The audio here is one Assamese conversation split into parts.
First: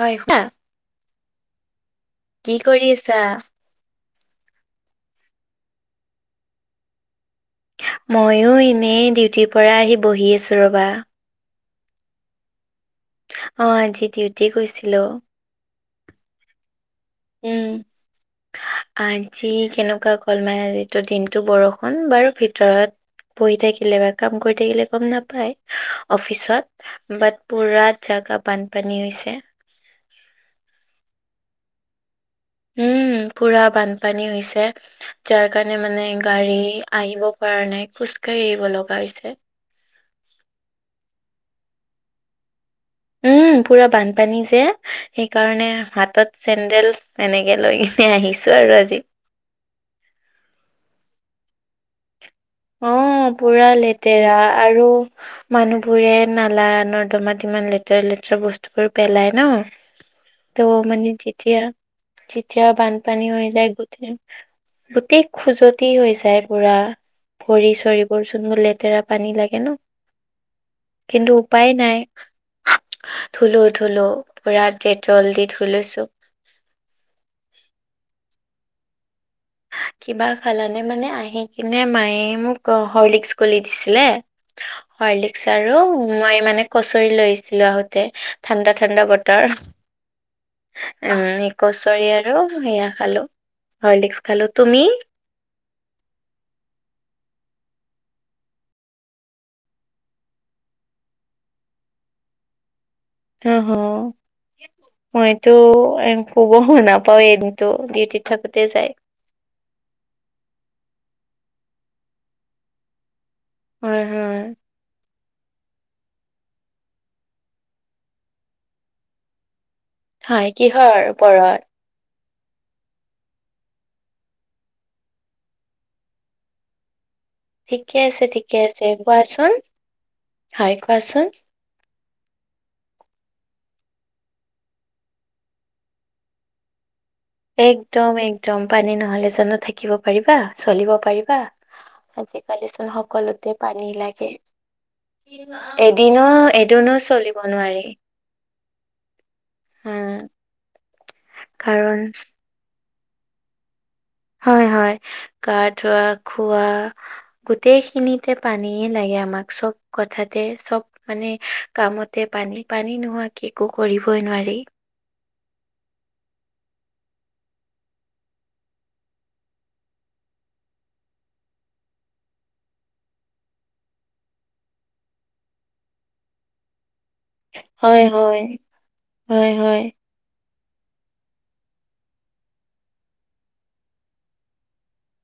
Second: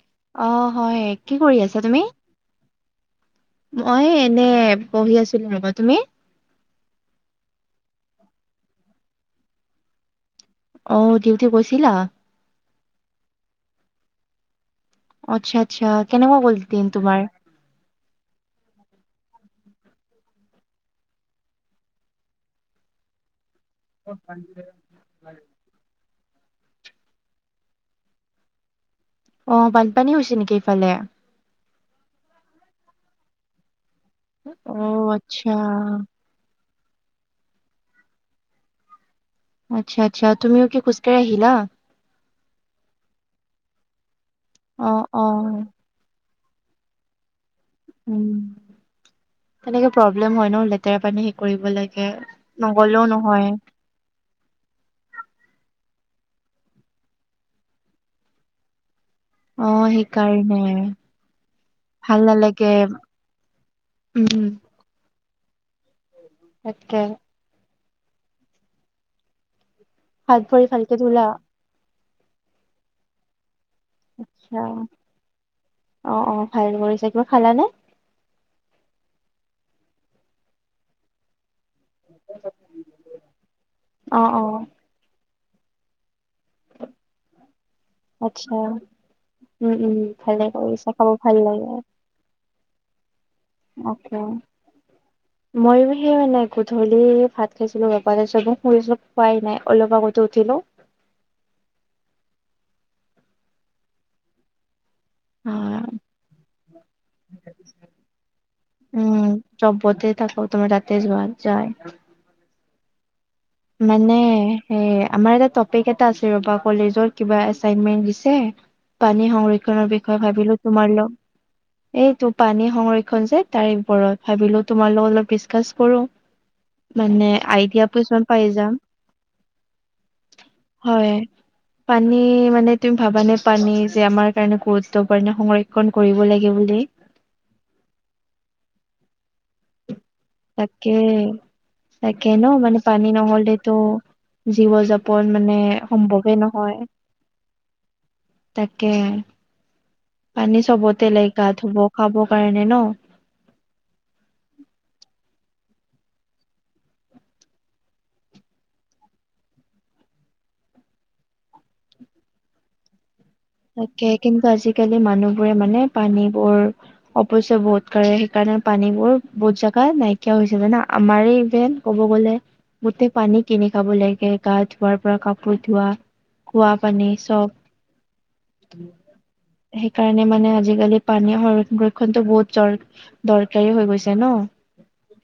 হয় শুনা অ হয় কি কৰি আছা তুমি? কি কৰি আছা? মই এনে পঢ়ি আছিলো ৰবা। তুমি? মইও এনেই ডিউটিৰ পৰা আহি বহি আছো। ৰবা। অ ডিউটি গৈছিলা? অ, আজি ডিউটি গৈছিলো। আচ্ছা - আচ্ছা, কেনেকুৱা গ'ল দিন তোমাৰ? উম আজি কেনেকুৱা গল মানে দিনটো বৰষুণ বাৰু ভিতৰত পঢ়ি থাকিলে বা কাম কৰি থাকিলে গম নাপায়। অফিচত বাট পুৰা জাগা বানপানী হৈছে। অ বানপানী হৈছে নেকি ইফালে? উম পুৰা বানপানী হৈছে, অ যাৰ আচ্ছা কাৰণে মানে- গাড়ী আহিব পৰা নাই, খোজ কাঢ়ি আহিব লগা হৈছে। আচ্ছা - আচ্ছা, তুমিও কি খোজকাঢ়ি আহিলা? উম, পুৰা বানপানী যে অ অ সেইকাৰণে হাতত চেন্দেল এনেকে লৈ সে উম আহিছো আৰু আজি। তেনেকে প্ৰব্লেম হয় ন লেতেৰা পানী হে কৰিব লাগে। অ, নগলেও নহয় পুৰা লেতেৰা আৰু। মানুহ বোৰে নালা নৰ্দমাত ইমান লেতেৰা লেতেৰা বস্তুবোৰ পেলাই। ন, অ সেইকাৰণে ত মানে যেতিয়া ভাল নালাগে তেতিয়া বানপানী হৈ যায় গোটেই। উম গোটেই খোজতি হৈ যায় পুৰা। তাকে ভৰি চৰিবোৰচোন লেতেৰা পানী লাগে ন। হাত ভৰি ভালকে ধুলা? কিন্তু উপায় নাই ধুলো - ধুলো আচ্ছা পুৰা ডেটল দি ধুই লৈছো। অ অ ভাল কৰিছে। কিবা খালা নে? কিবা খালানে মানে আহি কিনে মায়ে মোক হৰ্লিক্স গুলি দিছিলে। অ অ হৰ্লিক্স আৰু মই মানে কচৰি লৈ আহিছিলো আহোতে। আচ্ছা ঠাণ্ডা - ঠাণ্ডা বতৰ, উম, উম, ভালে কৰিছা খাব উম, ভাল লাগে। একচৰীয়া। আৰু সেয়া খালো হৰ্লিক্স খালো। তুমি? ময়ো সেই মানে গধূলি ভাত খাইছিলো বোৰ চব শুই খোৱাই নাই অলপ আগতে উঠিলো। অহ, হ মইতো অ', খুব শুনা পাও এদিনতো ডিউটিত থাকোতে যায়। চবতে থাকো তোমাৰ তাতে যোৱা যায়। হয় মানে হয় সেই আমাৰ এটা টপিক এটা আছে ৰবা কলেজত কিবা এচাইনমেন্ট দিছে, পানী সংৰক্ষনৰ বিষয়ে হয় ভাবিলো তোমাৰ কিহৰ লগ ওপৰত এইটো পানী সংৰক্ষণ যে তাৰে ওপৰত ভাবিলো তোমাৰ লগ অলপ দিচকাচ কৰো। মানে আই দিয়া ঠিকে আছে পিছত ঠিকে আছে কোৱাচোন হয় কোৱাচোন? পানী মানে তুমি ভাবানে পানী যে আমাৰ কাৰণে গুৰুত্বপূৰ্ণে সংৰক্ষন। ফন কৰিব লাগে বুলি। একদম - একদম পানী নহলে জানো থাকিব পাৰিবা, চলিব তাকে পাৰিবা? তাকে ন আজিকালি মানে চোন পানী সকলোতে নহলেতো পানী লাগে জীৱ যাপন মানে এদিনো সম্ভৱে - নহয় এদিনোচ চলিব নোৱাৰি। তাকে উম পানী চবতে লাইকা গাধুব কাৰণ খাব কাৰণে ন। হয় - হয় গা ধোৱা খোৱা। গোটেইখিনিতে পানী লাগে আমাক চব কথাতে চব মানে কামতে পানী - পানী নোহোৱাকে একো তাকে কৰিবই কিন্তু নোৱাৰি। আজিকালি মানুহবোৰে মানে পানীবোৰ অপশ্যয় বহুত কৰে সেইকাৰণে পানীবোৰ বহুত জেগা নাইকিয়া হৈ হৈছে মানে আমাৰ যেন ক'ব গ'লে গোটেই পানী কিনি খাব লাগে গা ধোৱাৰ পৰা কাপোৰ ধোৱা। খোৱা পানী চব। হয়-হয়। সেইকাৰণে মানে', - মানে', আজিকালি পানী সংৰক্ষণটো বহুত দৰ', - দৰকাৰী হৈ গৈছে ন',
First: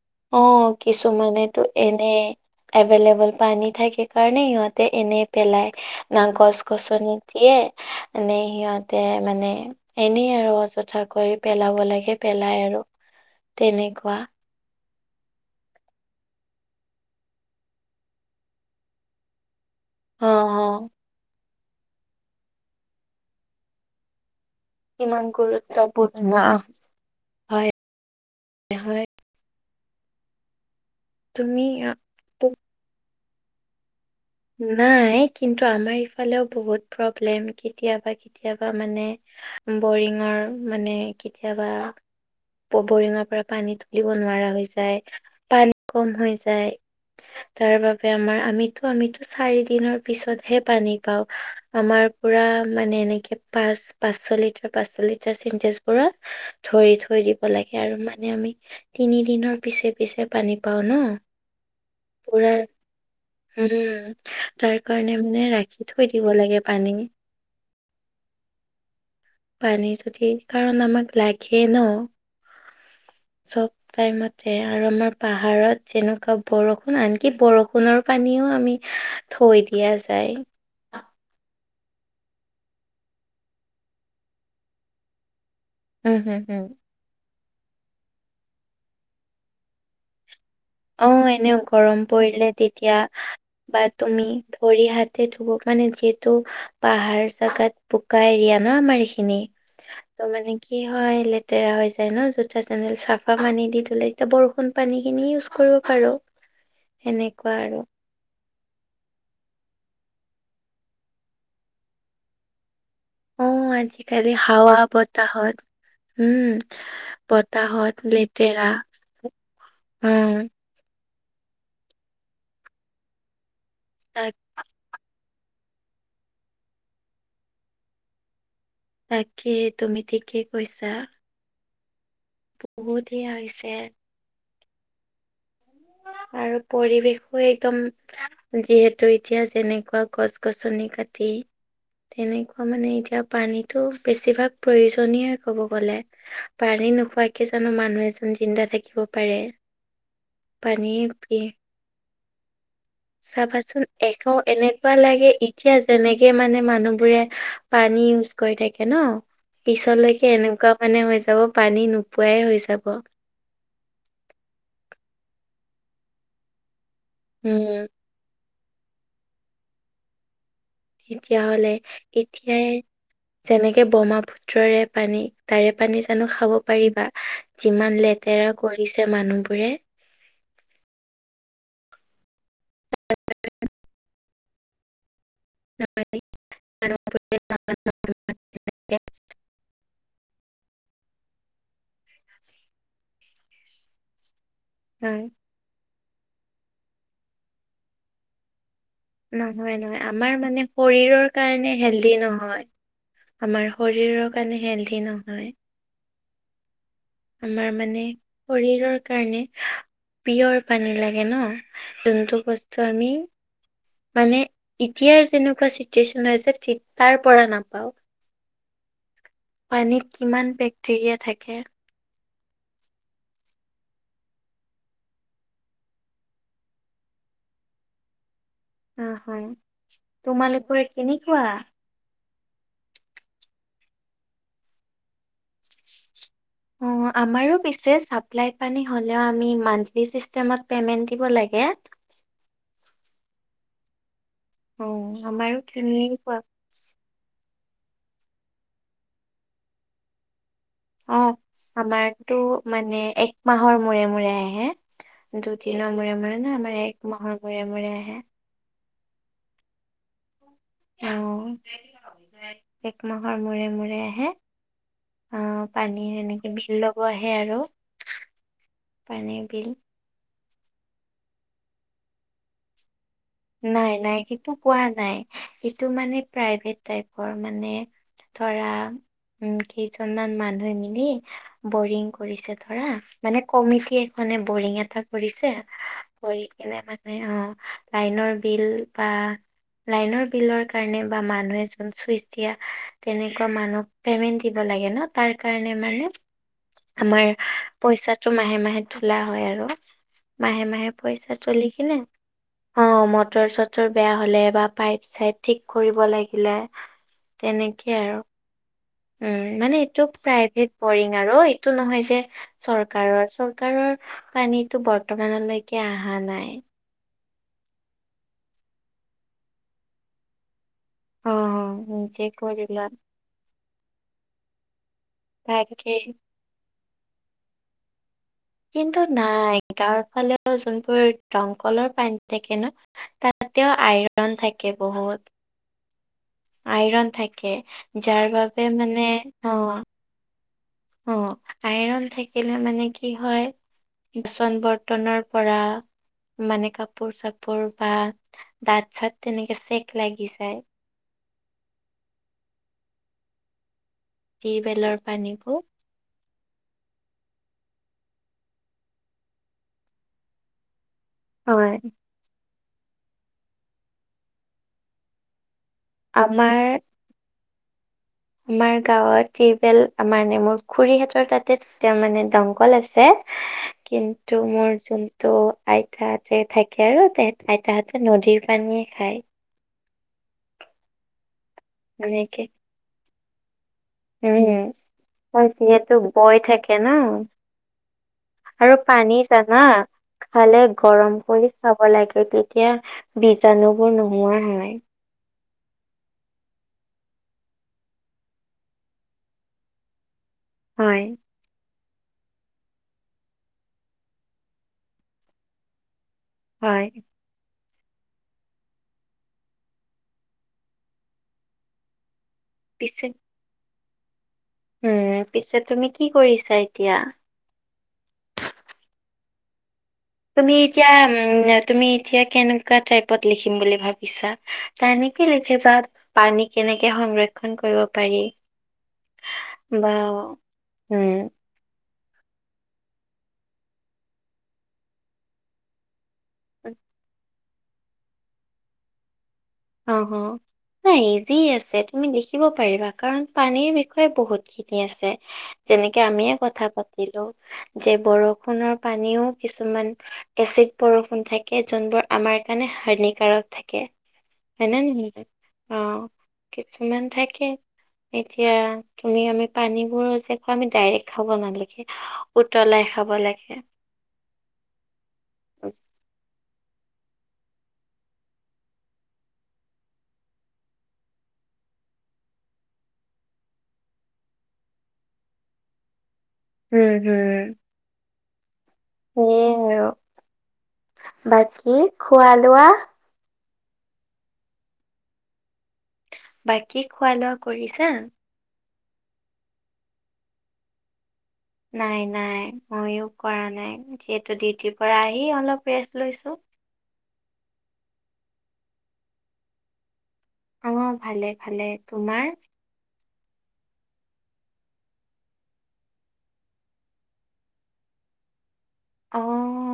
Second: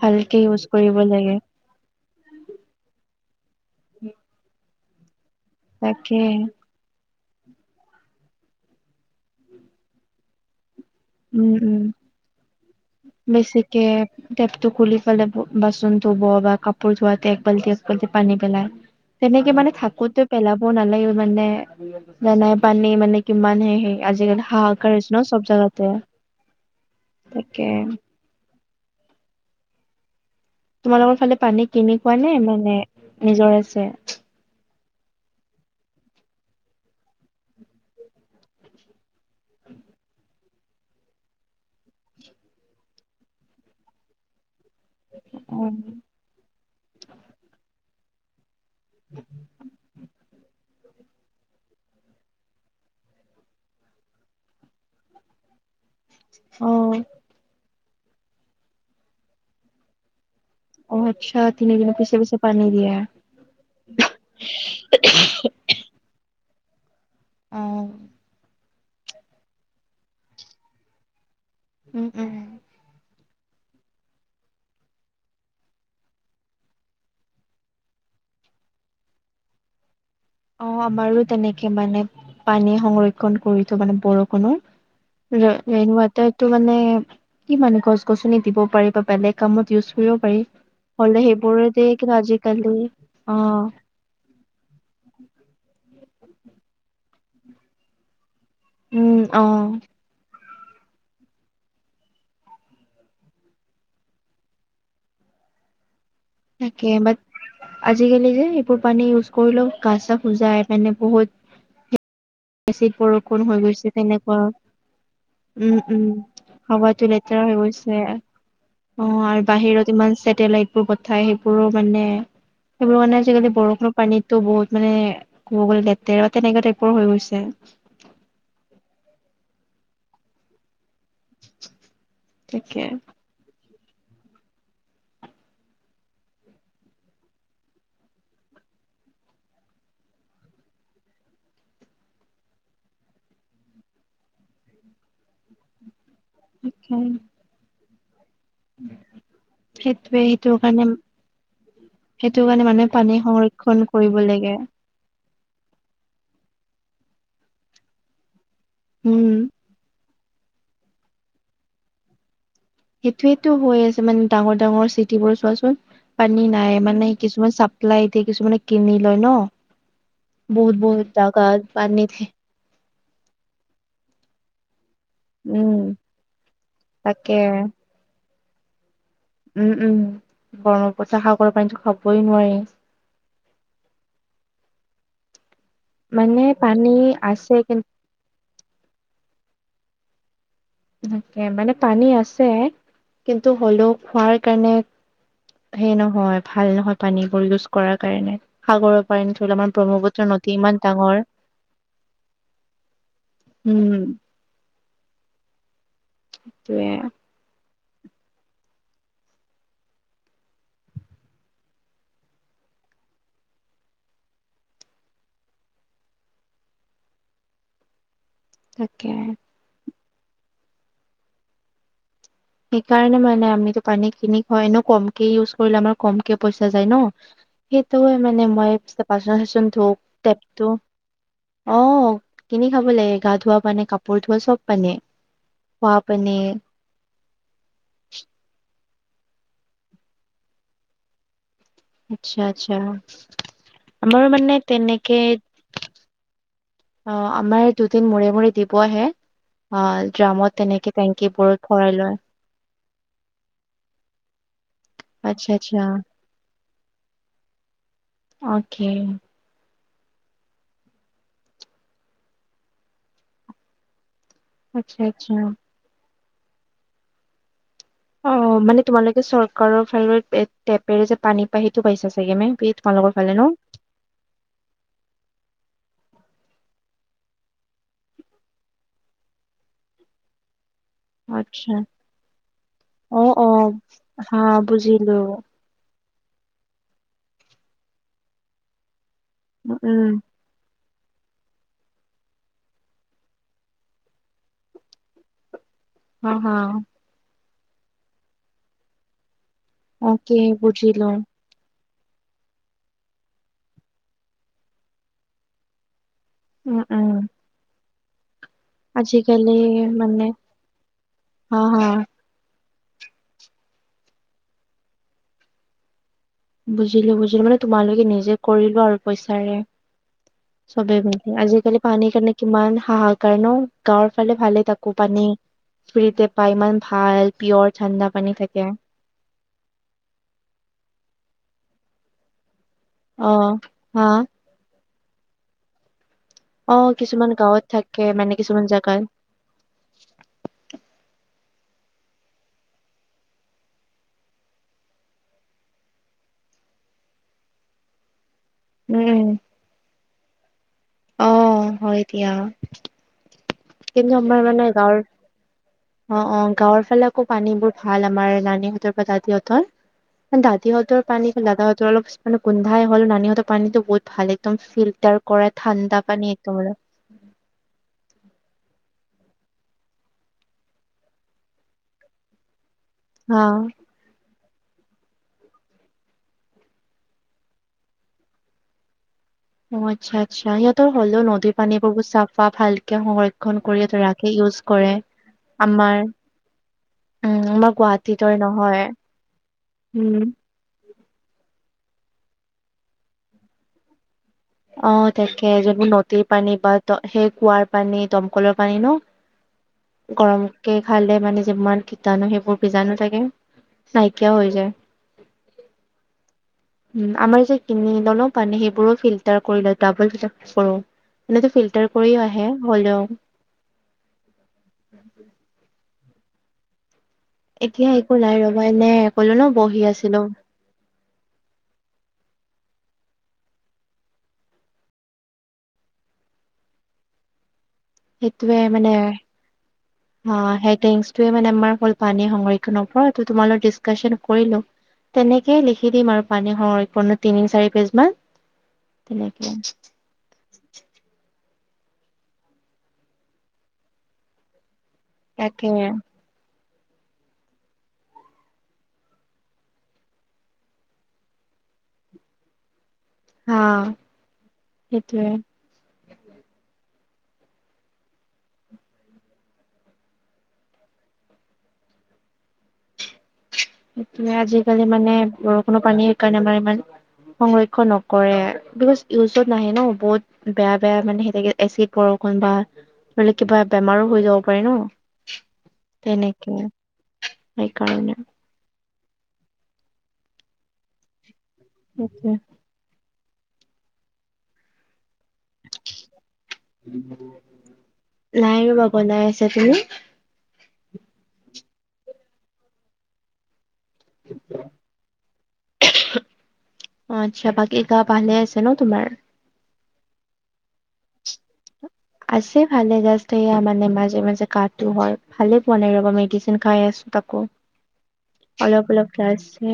ভালকে ইউজ কৰিব লাগে', ত', এনে এভেইলেবল পানী থাকে কাৰণে সিহঁতে এনে', পেলাই', তাকে ইমান গছ', গছনিত দিয়ে এনে সিহঁতে মানে এনেই আৰু য'ত চা কৰি উম পেলাব উম লাগে পেলাই আৰু বেছিকে তেনেকুৱা। টেপটো খুলি পেলাই বাচন ধুব বা কাপোৰ ধোৱাতে একবাল্টি একবাল্টি পানী পেলাই। তেনেকে মানে থাকোতে অ', পেলাবও অ', নালাগে মানে। নাই', - নাই', পানী মানে কিমান হে', সেই আজিকালি শাক', কিমান গুৰুত্বপূৰ্ণ অহ', তাকে হয়', - হয়', তোমালোকৰ ফালে তুমি পানী আ, কিনি খোৱা নে, মানে নিজৰ আছে', নাই, কিন্তু আমাৰ ইফালেও বহুত প্ৰব্লেম কেতিয়াবা -কেতিয়াবা মানে', বৰিঙৰ মানে কেতিয়াবা', ব', -বৰিঙৰ পৰা পানী তুলিব নোৱাৰা হৈছে', যায়, অ পানী কম হৈ যায় তাৰ বাবে আমাৰ আমিতো', চাৰি দিনৰ পিছত', হে', পানী পাওঁ, আমাৰ পুৰা মানে এনেকে পাঁচ পাঁচশ লিটাৰ, পাঁচশ লিটাৰ চিনটেজ', পুৰা অ ধৰি থৈ দিব লাগে আৰু মানে আমি তিনি দিনৰ পিছে- পিছে পানী', পাওঁ অ ন', আচ্ছা তিনিদিনৰ পিছে পিছে পুৰা পানী দিয়া উম', তাৰ কাৰণে মানে ৰাখি থৈ দিব লাগে পানী', অহ', পানী যদি, কাৰণ আমাক লাগে ন, উম উম চব', টাইমতে আৰু আমাৰ পাহাৰত যেনেকুৱা বৰষুণ আনকি বৰষুণৰ পানীও আমি', থৈ দিয়া যায়', অহ', আমাৰো তেনেকে মানে পানী সংৰক্ষণ কৰি থওঁ মানে বৰষুণৰ', ৰেন', উম, -ৰেনৱাটাৰ হুম, তো হুম। মানে', কি মানে গছ গছনি দিব পাৰি বা বেলেগ কামত ইউজ কৰিব পাৰি', হ'লে, অ', এনেও সেইবোৰত দে গৰম কিবা পৰিলে আজিকালি, তেতিয়া অ', বা তুমি ভৰি হাতে ধুব মানে যিহেতু পাহাৰ জাগাত', বোকা এৰিয়া ন আমাৰ উম এইখিনি', অ ত', মানে কি হয় লেতেৰা হৈ যায় ন জুতা চেন্দেল চাফা পানী দি ধুলে, এতিয়া বৰষুণ পানী খিনি ইউজ', কৰিব পাৰোঁ', তাকেই, বাট সেনেকুৱা আৰু। আজিকালি যে এইবোৰ পানী ইউজ কৰিলেও গা চা খুজাই মানে বহুত', এচিড পৰো', অ', আজিকালি হাৱা বতাহত উম', হাৱাটো লেতেৰা হৈ বতাহত গৈছে লে', লেতেৰা', অ', আৰু বাহিৰত ইমান অ', ছেটেলাইট', বহু কথাই সেইবোৰো মানে, সেইবোৰ মানে আজিকালি বৰষুণৰ তাক পানীতো বহুত', মানে ক'ব গ'লে লেতেৰা বা তেনেকা টাইপৰ হৈ গৈছে', তাকে, তুমি ঠিকেই কৈছা', [unintelligible] তাকে বহুততেই হৈছে', আৰু পৰিৱেশো একদম', যিহেতু এতিয়া যেনেকুৱা গছ গছনি কাটি', তেনেকুৱা মানে এতিয়া পানীতো বেছিভাগ প্ৰয়োজনীয় ক'ব গ'লে', পানী নোখোৱাকে জানোঁ মানুহ এজন জিন্দা থাকিব পাৰে? সেইটোৱে', কাৰণে পানীৰ পি', সেইটো কাৰণে মানুহে পানী সংৰক্ষণ কৰিব লাগে', এনেকোৱা লাগে, এতিয়া যেনেকে মানে মানুহবোৰে পানী', কৰি থাকে ন, উম পিছলৈকে এনেকুৱা মানে হৈ যাব পানী নোপোৱাই হৈ যাব। এইটোয়েতো হৈ আছে মানে ডাঙৰ -ডাঙৰ চিটি বোৰ চোৱাচোন পানী নাই মানে কিছুমান উম চাপ্লাই দে কিছুমানে কিনি লয় ন' বহুত বহুত তাকাত পানীত থে সেয়াই, যেনেকে ব্ৰহ্মাপুত্ৰৰে পানী', উম তাৰে পানী জানোঁ খাব পাৰিবা, তাকে যিমান লেতেৰা কৰিছে উম মানুহবোৰে', উম ব্ৰহ্মপুত্ৰ, সাগৰৰ পানীতো খাবই নোৱাৰি', নহয়', মানে পানী আছে কিন তাকে মানে পানী আছে কিন্তু হ'লেও খোৱাৰ কাৰণে হয়। সেই নহয় ভাল নহয় পানী বোৰ ইউজ কৰাৰ কাৰণে সাগৰত নহয় -নহয় আমাৰ মানে শৰীৰৰ কাৰণে হেলডি নহয়। আমাৰ উম শৰীৰৰ কাৰণে হেলথি নহয়। টোয়ে, আমাৰ মানে শৰীৰৰ কাৰণে পিয়ৰ পানী লাগে ন'। যোনটো বস্তু আমি মানে ইতিয়াৰ যেনেকুৱা চিটুৱেশ্যন হৈছে ঠিক তাৰ পৰা নাপাওঁ। তাকে। পানীত কিমান বেক্টেৰিয়া থাকে। সেইকাৰণে মানে আমিতো পানী খিনি খয় এনে কমকে ইউজ কৰিলে আমাৰ কমকে পইচা যায় ন সেইটোৱে মানে মই পিচে অ বাচন হয় চাচন ধুও টেপটো তোমালোকৰ কেনেকুৱা আহ। কিনি খাব লাগে গা ধোৱা পানী, কাপোৰ ধোৱা চব পানী, খোৱা পানী। অ, আমাৰো পিছে চাপ্লাই পানী হ'লেও আমি মান্থলি চিষ্টেমত পেমেন্ট দিব লাগে। আচ্ছা- আচ্ছা আমাৰ মানে অ', তেনেকে আমাৰো তেনেকুৱা অ, আমাৰ দুদিন মূৰে - মূৰে দিব আহে অ ড্ৰামত তেনেকে অ', টেংকী বোৰত ভৰাই লয়। আমাৰতো মানে এক মাহৰ মূৰে -মূৰে আহে আচ্ছা, আচ্ছা, দুদিনৰ মূৰে- মূৰে নহয় আমাৰ এক মাহৰ মূৰে -মূৰে আহে। অকে। অ, একমাহৰ মূৰে-মূৰে আহে। আচ্ছা- আচ্ছা। অ', পানী সেনেকে বিল লব আহে আৰু। অ, মানে তোমালোকে পানীৰ বিল। চৰকাৰৰ ফালৰ টেপেৰে যে পানী পায় সেইটো পাইছা চাগে [unintelligible] তোমালোকৰ ফালে ন? নাই -নাই সেইটো কোৱা নাই সেটো মানে প্ৰাইভেট টাইপৰ মানে ধৰা উম, কেইজনমান মানুহে মিলি আচ্ছা, বৰিং কৰিছে ধৰা অ', মানে অ', কমিটি এখনে হা বৰিং এটা বুজিলো। কৰিছে। কৰি কিনে মানে অ, লাইনৰ বিল বা উম, উম, লাইনৰ বিলত কাৰনে বা মানুহে চুন চুইচ দিয়া, তেনেকোৱা মানুহক পেমেন দিব লাগে ন তাৰ কাৰণে মানে- হ -হ। আমাৰ পইচাটো মাহে -মাহে তোলা হয় আৰু অকে মাহে -মাহে বুজিলো। পইচা চলি কিনে অ, মটৰ- চটৰ বেয়া হলে বা পাইপ - চাইপ ঠিক কৰিব লাগিলে উম, উম, তেনেকে আৰু। উম, মানে এইটো প্ৰাইভেট বৰিং আৰু হা, এইটো হা, নহয় যে চৰকাৰৰ - চৰকাৰৰ পানীতো বৰ্তমানলৈকে আহা নাই। বুজিলো -বুজিলো মানে তোমালোকে নিজে কৰিলোৱা আৰু পইচাৰে। চবেই মিলি অ', আজিকালি পানীৰ নিজে কাৰনে কৰি কিমান লোৱা হাহাকাৰ ন, গাঁৱৰ ফালে ভালে তাত- উ, পানী তাকেই। ফ্ৰীতে পায় ইমান ভাল পিয়ৰ ঠাণ্ডা পানী থাকে। কিন্তু নাই গাঁৱৰ ফালেও যোনবোৰ দমকলৰ পানী থাকে ন, অ তাতেও হা আইৰন থাকে বহুত। অ আইৰন কিছুমান থাকে গাঁৱত থাকে যাৰ মানে কিছুমান বাবে জেগাত মানে অ অ, আইৰন থাকিলে মানে কি হয় বাচন - বৰ্তনৰ পৰা মানে কাপোৰ - চাপোৰ বা দাঁত - উম চাত উম তেনেকে চেক লাগি যায়। অ হয় দিয়া। কিন্তু আমাৰ মানে গাঁৱৰ আনিব। অ অ গাঁৱৰ ফালে আকৌ পানীবোৰ ভাল আমাৰ নানীহঁতৰ পৰা দাদিহঁতৰ। এ দাদীহঁতৰ পানী হয় দাদাহঁতৰ অলপ মানে গোন্ধাই হল নানিহতৰ পানীতো বহুত ভাল একদম ফিল্টাৰ কৰে ঠাণ্ডা পানী আমাৰ একেবাৰে। আমাৰ গাঁৱত টিউপেল মানে মোৰ খুৰীহতৰ তাতে মানে দমকল আ ছে হা কিন ন্তু মোৰ যোনটো আইতাহঁতে থাকে আৰু তেহেত আইতাহঁতে নদীৰ পানীয়ে খায়। অ আচ্ছা আচ্ছা, সিহঁতৰ হলেও নদীৰ পানী বহুত এনেকে চাফা ভাল। সংৰক্ষণ কৰিয়েতো ৰাখে ইউজ কৰে। হয় যিহেতু আমাৰ বৈ থাকে না উম আমাৰ গুৱাহাটীৰ দৰে আৰু নহয়। পানী জানা? উম। খালে গৰম কৰি খাব লাগে, তেতিয়া বীজাণুবোৰ নোহোৱা হয়। অ তাকে যদি নদীৰ পানী বা দ সেই কুঁৱাৰ পানী, দমকলৰ পানী ন গৰমকে হয় খালে মানে যিমান কীটানো সেইবোৰ বীজাণু থাকে, নাইকিয়াও হৈ যায়। হয় উম আমাৰ যে কিনি ললো পানী সেইবোৰো ফিল্টাৰ কৰি লয় ডাবল ফিল্টাৰ কৰো, এনেতো ফিল্টাৰ কৰিয়ে আহে। হলেও পিছে উম পিছে তুমি কি কৰিছা এতিয়া এতিয়া একো নাই ৰবা এনে কলো ন বহি আছিলো তুমি এতিয়া উ তুমি এতিয়া কেনেকোৱা টাইপত লিখিম বুলি ভাবিছা? এনেকৈ লিখিবা পানী কেনেকে সংৰ ক্ষন কৰিব পাৰি সেইটোৱে মানে বা অ সেইটো হিনচটোয়ে উম মানে আমাৰ হল পানী সংৰক্ষনৰ ওপৰত ত তোমাৰ লগত ডিচকাচন কৰিলো, তেনেকেই লিখি দিম আৰু। পানী সংৰক্ষণৰ তিনি - চাৰি পেজ মান তেনেকে। অ হ। নাই ইজি আছে, তুমি লিখিব পাৰিবা কাৰণ পানীৰ বিষয়ে বহুতখিনি আছে। তাকে। যেনেকে আমিয়ে কথা পাতিলো যে বৰষুণৰ পানীও কিছুমান এচিড বৰষুণ থাকে যোনবোৰ আমাৰ কাৰণে হানিকাৰক হা থাকে। হয়নে নে নহয় সেইটোয়ে অহ কিছুমান থাকে এতিয়া তুমি আমি পানীবোৰ যে খোৱা, আমি ডাইৰেক্ট খাব নালাগে। উতলাই খাব লাগে। মানে আজিকালি মানে বৰষুণ পানীৰ কাৰণে আমাৰ ইমান সংৰক্ষন নকৰে বিকজ ইউজত নাহে ন বহুত বেয়া বেয়া মানে সেনেকে এচিড বৰষুণ বা ধৰি লওক কিবা বেমাৰো হৈ যাব পাৰে ন তেনেকে উম, সেইকাৰণে সেইয়ে আৰু বাকী সেইটোৱে। খোৱা লোৱা বাকী খোৱা লোৱা কৰিছা নাই ৰ'বা বনাই আছে তুমি নাই নাই ময়ো কৰা নাই যিহেতু ডিউটিৰ পৰা আহি অলপ ৰেষ্ট লৈছো অ আচ্ছা বাকী গা ভালে আছে ন তোমাৰ অ' ভালে ভালে তোমাৰ? সে ভালে জাষ্ট সেয়া মানে মাজে মাজে কাহতো হয় ভালে পোৱা নাই ৰবা মেডিচিন খাই আছো তাকো। অলপ অলপ অ ৰাছে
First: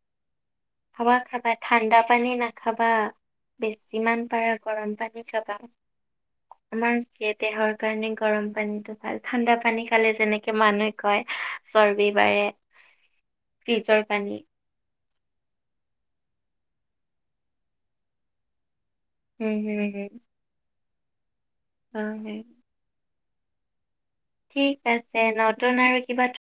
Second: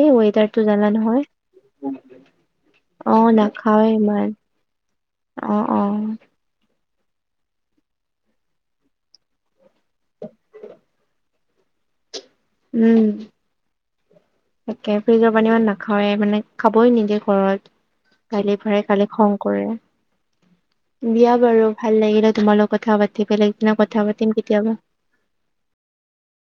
এই ৱইদাৰ টো। খাবা খাবা ঠাণ্ডা পানী নাখাবা অ বেছি নাখাওৱে যিমান ইমান পাৰা গৰম পানী অ খাবা অ আমাৰ দেহৰ কাৰণে গৰম পানীটো ভাল ঠাণ্ডা পানী খালে যেনেকে মানুহে কয় চৰ্বি বাঢ়ে। উম। ফ্ৰিজৰ পানী তাকে ফ্ৰিজৰ পানী ইমান নাখাওয়ে মানে খাবই নিদিয়ে ঘৰত গালি পাৰে। খালে খং হম কৰে হম দিয়া বাৰু ভাল হম লাগিলে হয় তোমালোক। কথা পাতি বেলেগদিনা কথা পাতিম। কেতিয়াবা ঠিক আছে নতুন আৰু কিবা ট্ৰফিক।